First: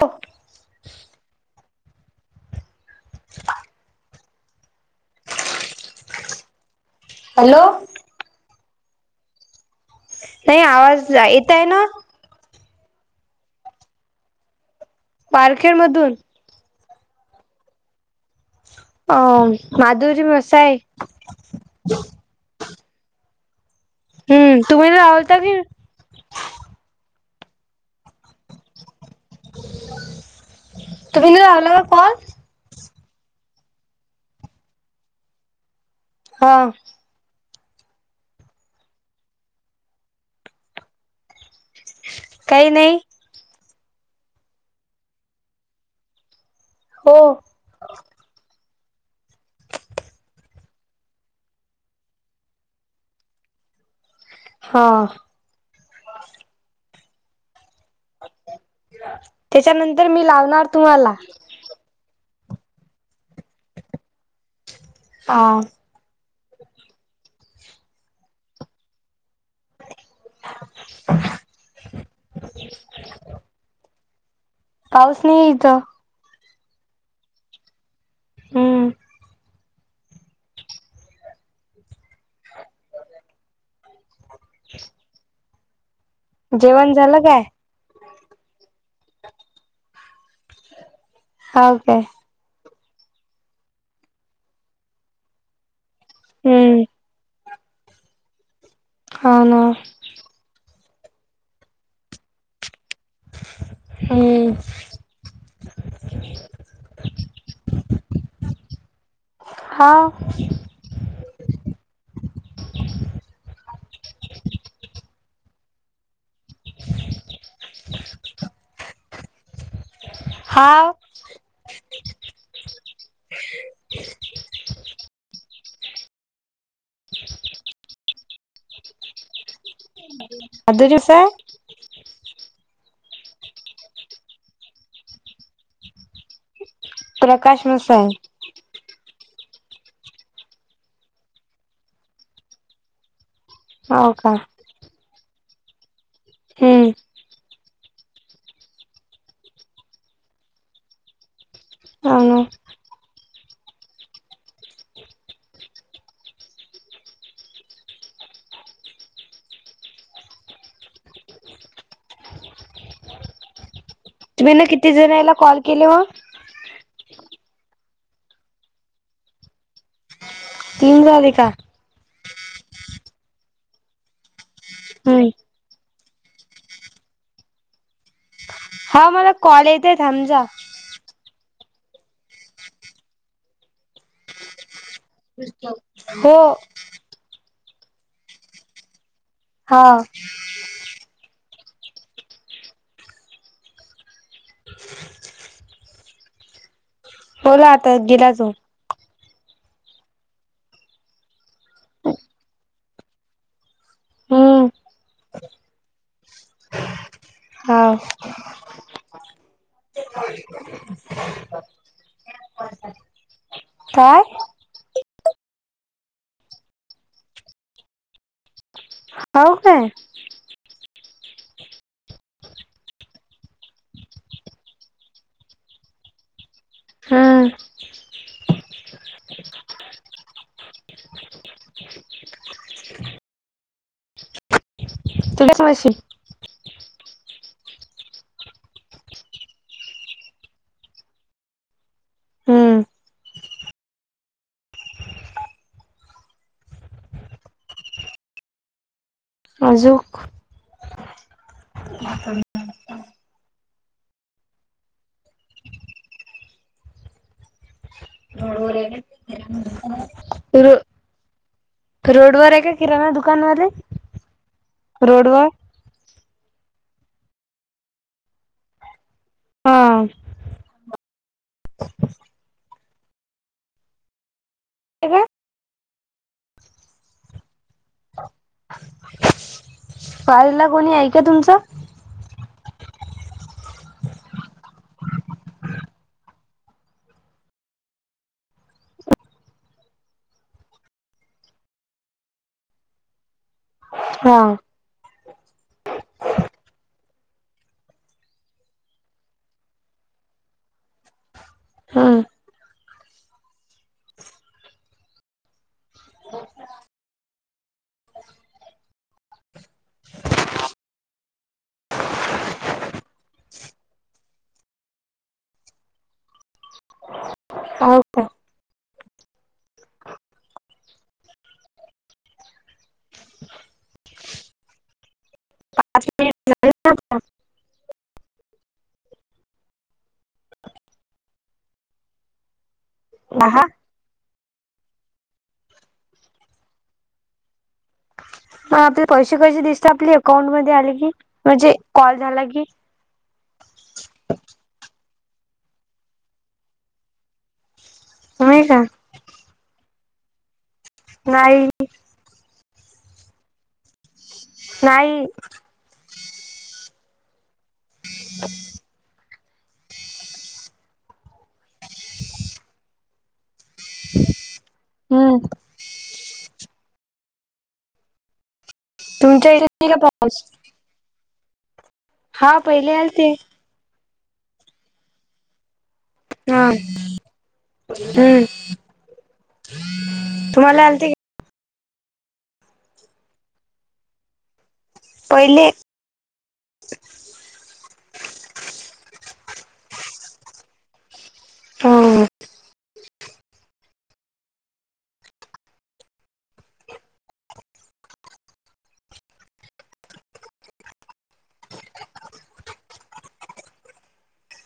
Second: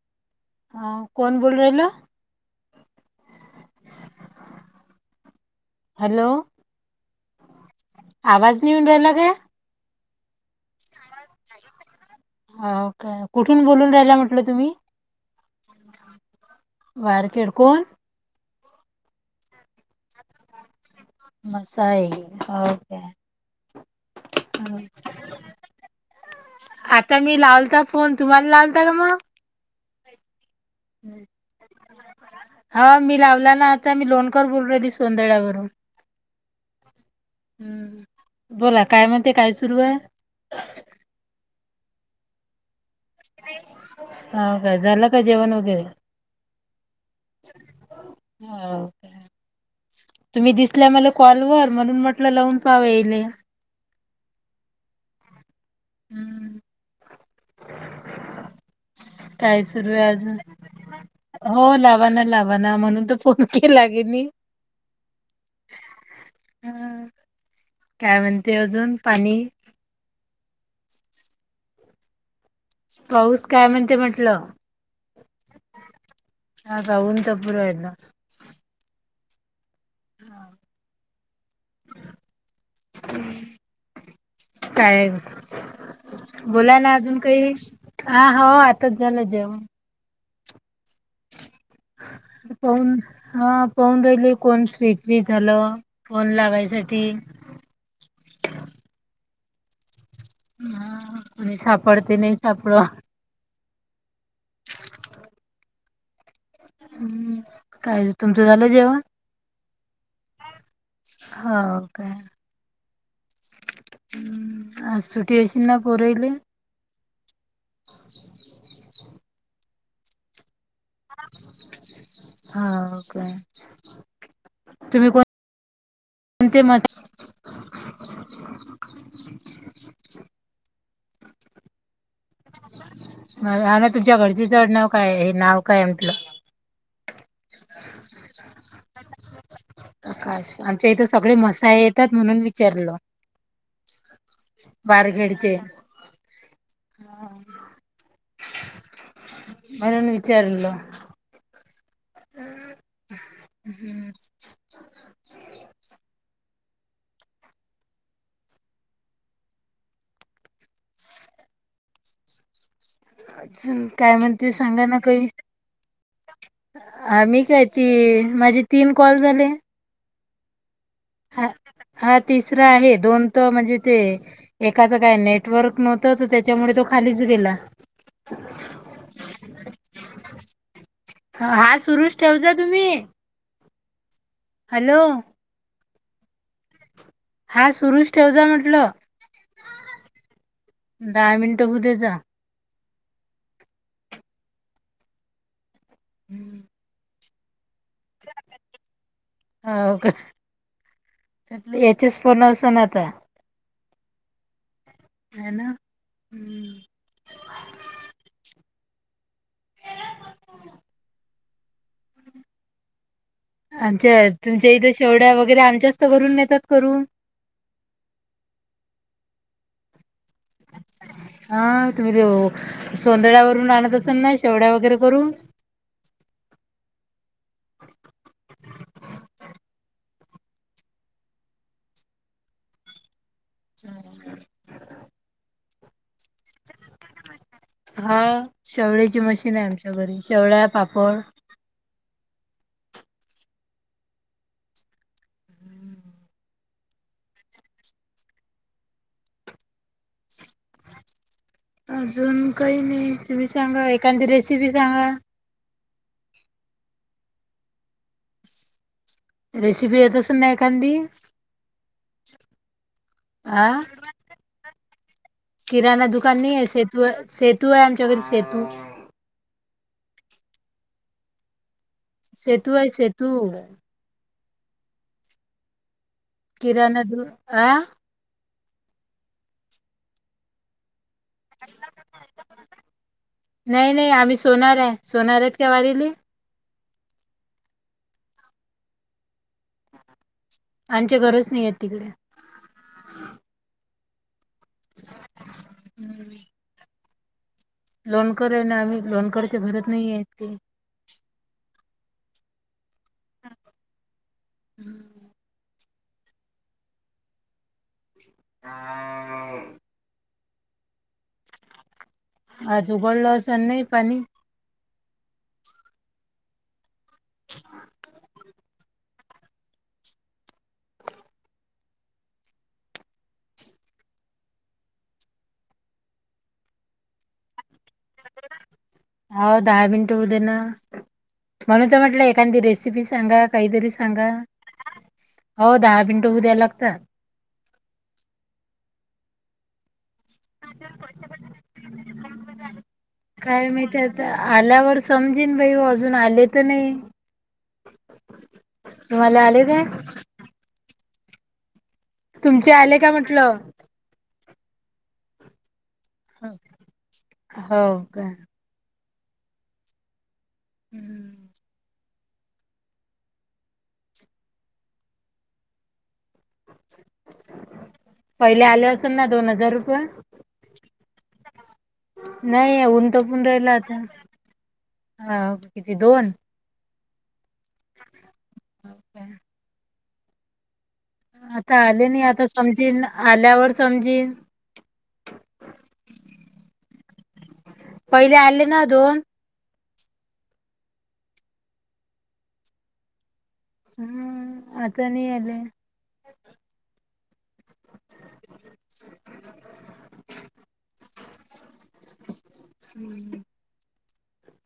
हो. हा कोण बोलू राहिल? हॅलो. हॅलो. आवाज नेऊन राहिला काय. नाही आवाज येत आहे ना. काे कुठून बोलून राहियला म्हटलं तुम्ही. पालखेड मधून. वारकेडकोण. अ माधुरी मसाय. मसाा ये हो का. हम्म तुम्ही राहलता कि. मी लावलता फोन तुम्हाला लावलता का मग. तुमही न भाल कण. हा मी लावला ना आता मी लोनकर बोललो दि सोंदळवरून. हा. हम्म बोला काय म्हणते काय सुरू आहे. काही नाही. हो काय झालं काय जेवण वगैरे हो हा. दिसल्या मला कॉलवर म्हणुन म्हटलं लावुन पावेले हा. काही सुरू त्याच्यानंतर आहे मी अजुन लावणार तुम्हाला हो लावाना लावा. ना म्हणुन तर फोन केला ग मी हा. ह काय म्हणते अजुन पाणी. अ पाऊस काय म्हणते म्हटलं. पाऊस नाही इथं. अन ऎंटिलेजेबल हम्म काय? बोलायला जेवण अजुन झालं काय काही हा हो आताच झालं जेवण. ओके पाहन हा पाहुन राहिले कोण फ्री फ्री झाल. फोन हम्म लावायसाठी. हो ना. हा कोणी सापडते नाहीय सापडवा हम्. हम्म काय तुमच झाल जेवण. हा हो का. हम् आज सुट्टी असेल पोराले. अन ऎंटिलेजेबल हा. हा का तुम्ही कोण ते म्हे अन ऎंटिलेजेबल अन ऎंटिलेजेबल ना तुमच्या घरच्यांच काय आडनाव काय हे नाव काय म्हटलं. प्रकाश मसाई आकाश आमच्या इथं सगळे मसाळे येतात म्हणून विचारलं. हव का? ओके. हम्म म्हणुन विचारल. हो ना हम् हम्म. अ काय म्हणते तुम्ही सांगा किती ना काही जणाला कॉल केले मग आम्ही मी आहे ती माझे तीन कॉल झाले. तीन झाले का? दुसरा आहे दोन त म्हणजे ते एखाद काय हम्म नेटवर्क नव्हत. त्याच्यामुळे तो खालीच गेला. हा मला कॉलेे येतोय थांबआहे समजा. हा सुरुच ठेव जा तुम्ही हॅलो. हो. हा सुरुच ठेव जा म्हटलं. हा. उदे जा. [unintelligible] बोला आता गेला तो हो का याचेच फोन आसन आता हम्म आहे ना हम्म. ह. [unintelligible] काय आमच्या तुमच्या इथ. शेवड्या वगैरे आमच्याच तर घरून नेतात करून हव काय? [unintelligible] [unintelligible] हां. [unintelligible] [unintelligible] हा शेवळ्याची मशीन आहे आमच्या घरी शेवळ्या पापड हम्म अजुक अजून काही नाही तुम्ही सांगा एखादी रेसिपी सांगा. रेसिपी येत. ना रो एकांदी रोडवर आहे का किराणा दुकानवाले अ रोडवर किराणा दुकान नाही आहे सेतू सेतू आहे आमच्या घरी सेतू हा सेतू आहे सेतू [unintelligible] किराण आ. कोणी आहे का तुमचं. नाही नाही अम्हि सोनार आहे सोनार. [unintelligible] आमच्या घरच नाहीय तिकडे. हा. हम्म. लोनकर हाय ना आम्ही लोनकरचे घरच नाहीय. हा. [unintelligible] [unintelligible] [unintelligible] [unintelligible] आज उघडलो असन नाही पाणी [unintelligible] होवू का? पाच मिनिट हो दहा मिनट होऊ दे ना म्हणूनच म्हटलं एखादी रेस रेसिपी सांगा दहा काहीतरी सांगा. हो दहा मिनटं होवू दयाल लागतय. आपले पैसे कसे दिसते आपले अकाउंट मध्ये आले की म्हणजे कॉल झाला की, काय माहिती आता [inaudible] आल्यावर समजेन बाई अजून आले तर नाय नाही का तुम्हाला आले काय? [inaudible] नाही. तुमचे आले का म्हटलं? नाही. हो हो काय? हम्म.. [inaudible] हम्म [inaudible] ते आल असल ना दोन तुमच्या इथे हजार नाही का रुपये पाऊस? हा नाही पहिले ऊन आलते. तापून राहिला आता हा किती दोन हा [inaudible] हम्म तुम्हाला आले थे आता आले नाही आता समजीन आल्यावर समजीन. पहिले? [inaudible] पहिले आले ना दोन? हम्म हम्म आता नाही आले. [inaudible] [inaudible]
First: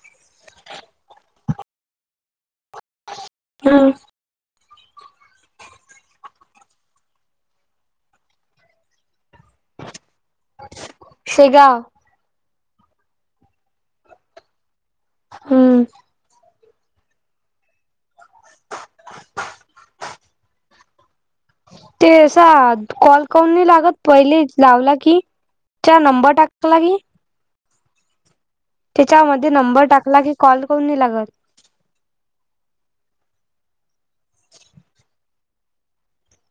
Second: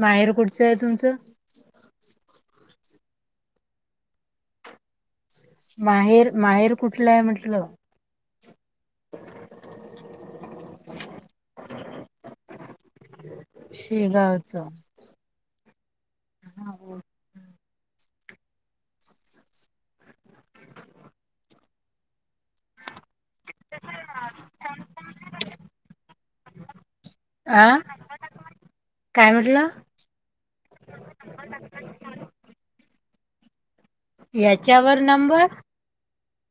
माहेर कुठचं आहे तुमचं? हम्म माहेर माहेर कुठलं आहे म्हटलं? [inaudible] शेगाव [inaudible] शेगावच हम्म ते अस कॉल करून नाही लागत पहिले लावला की चा नंबर टाकला की? आं.. त्याच्यामध्ये नंबर टाकला की कॉल करून न लागत. याच्यावर नंबर?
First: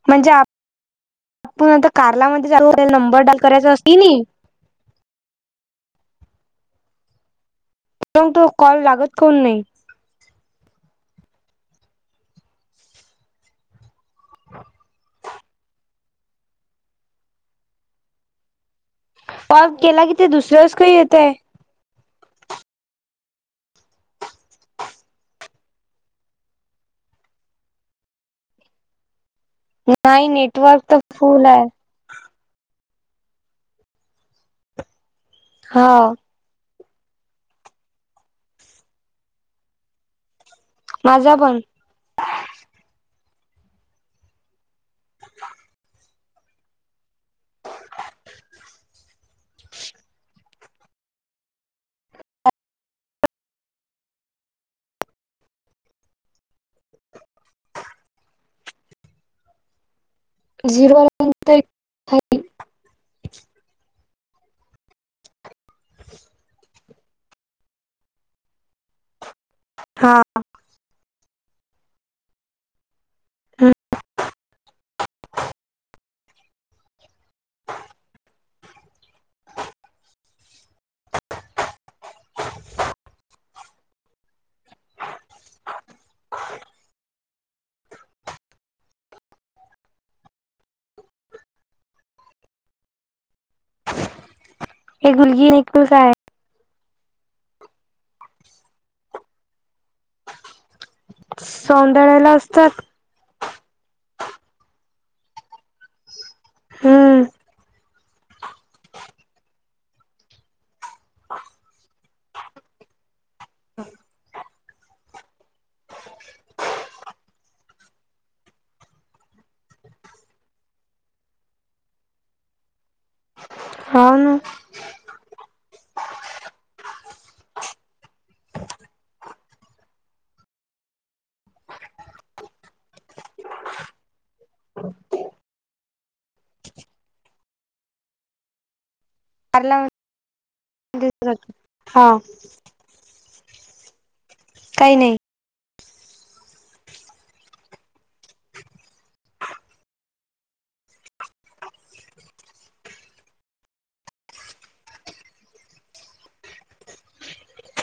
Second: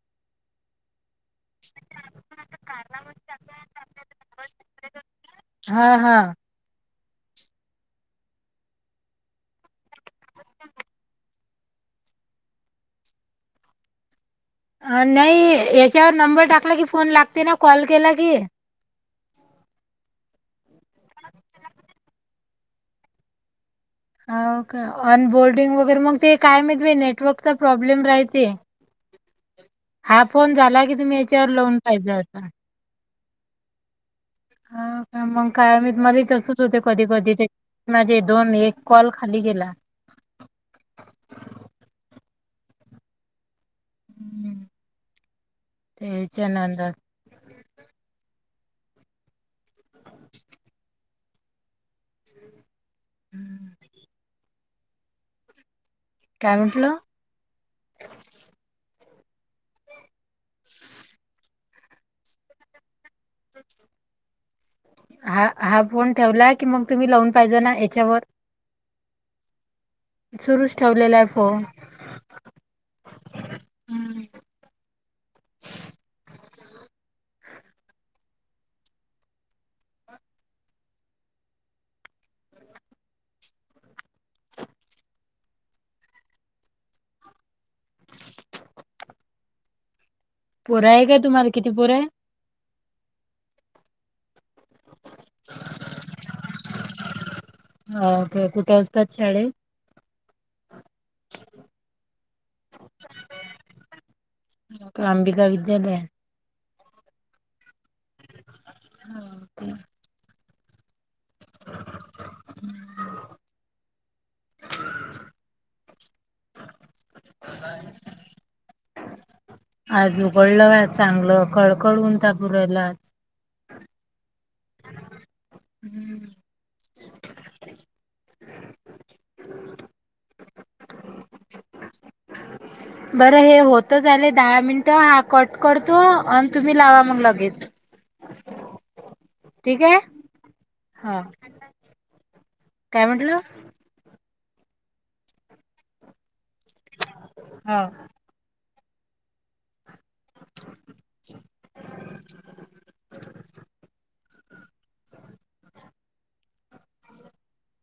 म्हणजे आप आपण कॉल मध्ये चालू नंबर डायल करायचा असतील नी हा हा [unintelligible] तो कॉल लागत काऊन नाही? अ नाही याच्यावर नंबर टाकला की फोन लागते ना कॉल केला की. कॉल केला की ते दुसरच काही येतय? ह का अन बोर्डिंग वगैरे मग ते काय म्हणते नेटवर्कचा प्रॉब्लेम राहते. हा नाही फोन झाला नेटवर्क की तर तुम्ही फुल याच्यावर आहे. लावून पाहिजे होता ह का मग काय हा मला तसच होते. कधी कधी माझे दोन एक कॉल खाली गेला. माझा पण हम्मम् याच्या नादात काय म्हटलं? [unintelligible] हा हा फोन ठेवलाय की मग तुम्ही लावून पाहिजे ना याच्यावर हा सुरुच ठेवलेला आहे फोन. हम्म. [inaudible] पोरं आहे काय तुम्हाला किती पोरं आहे? ही मुलगी एकटीच आहे. हा ते कुठे असतात शाळेत? सौंदळ्याला असतात. प्रांबिका विद्यालया. हम्म. [inaudible] हम्म. [inaudible] आज उघडलं का चांगलं कळकळन ऊन तापू राहिल आज. हो ना. बरं हे होत ले दहा मिनट हा कट करतो आणि तुम्ही लावा मग लगेच. ला ठीक आहे हा हा काय म्हटलं [unintelligible] काही नाही. हो. [unintelligible] [unintelligible]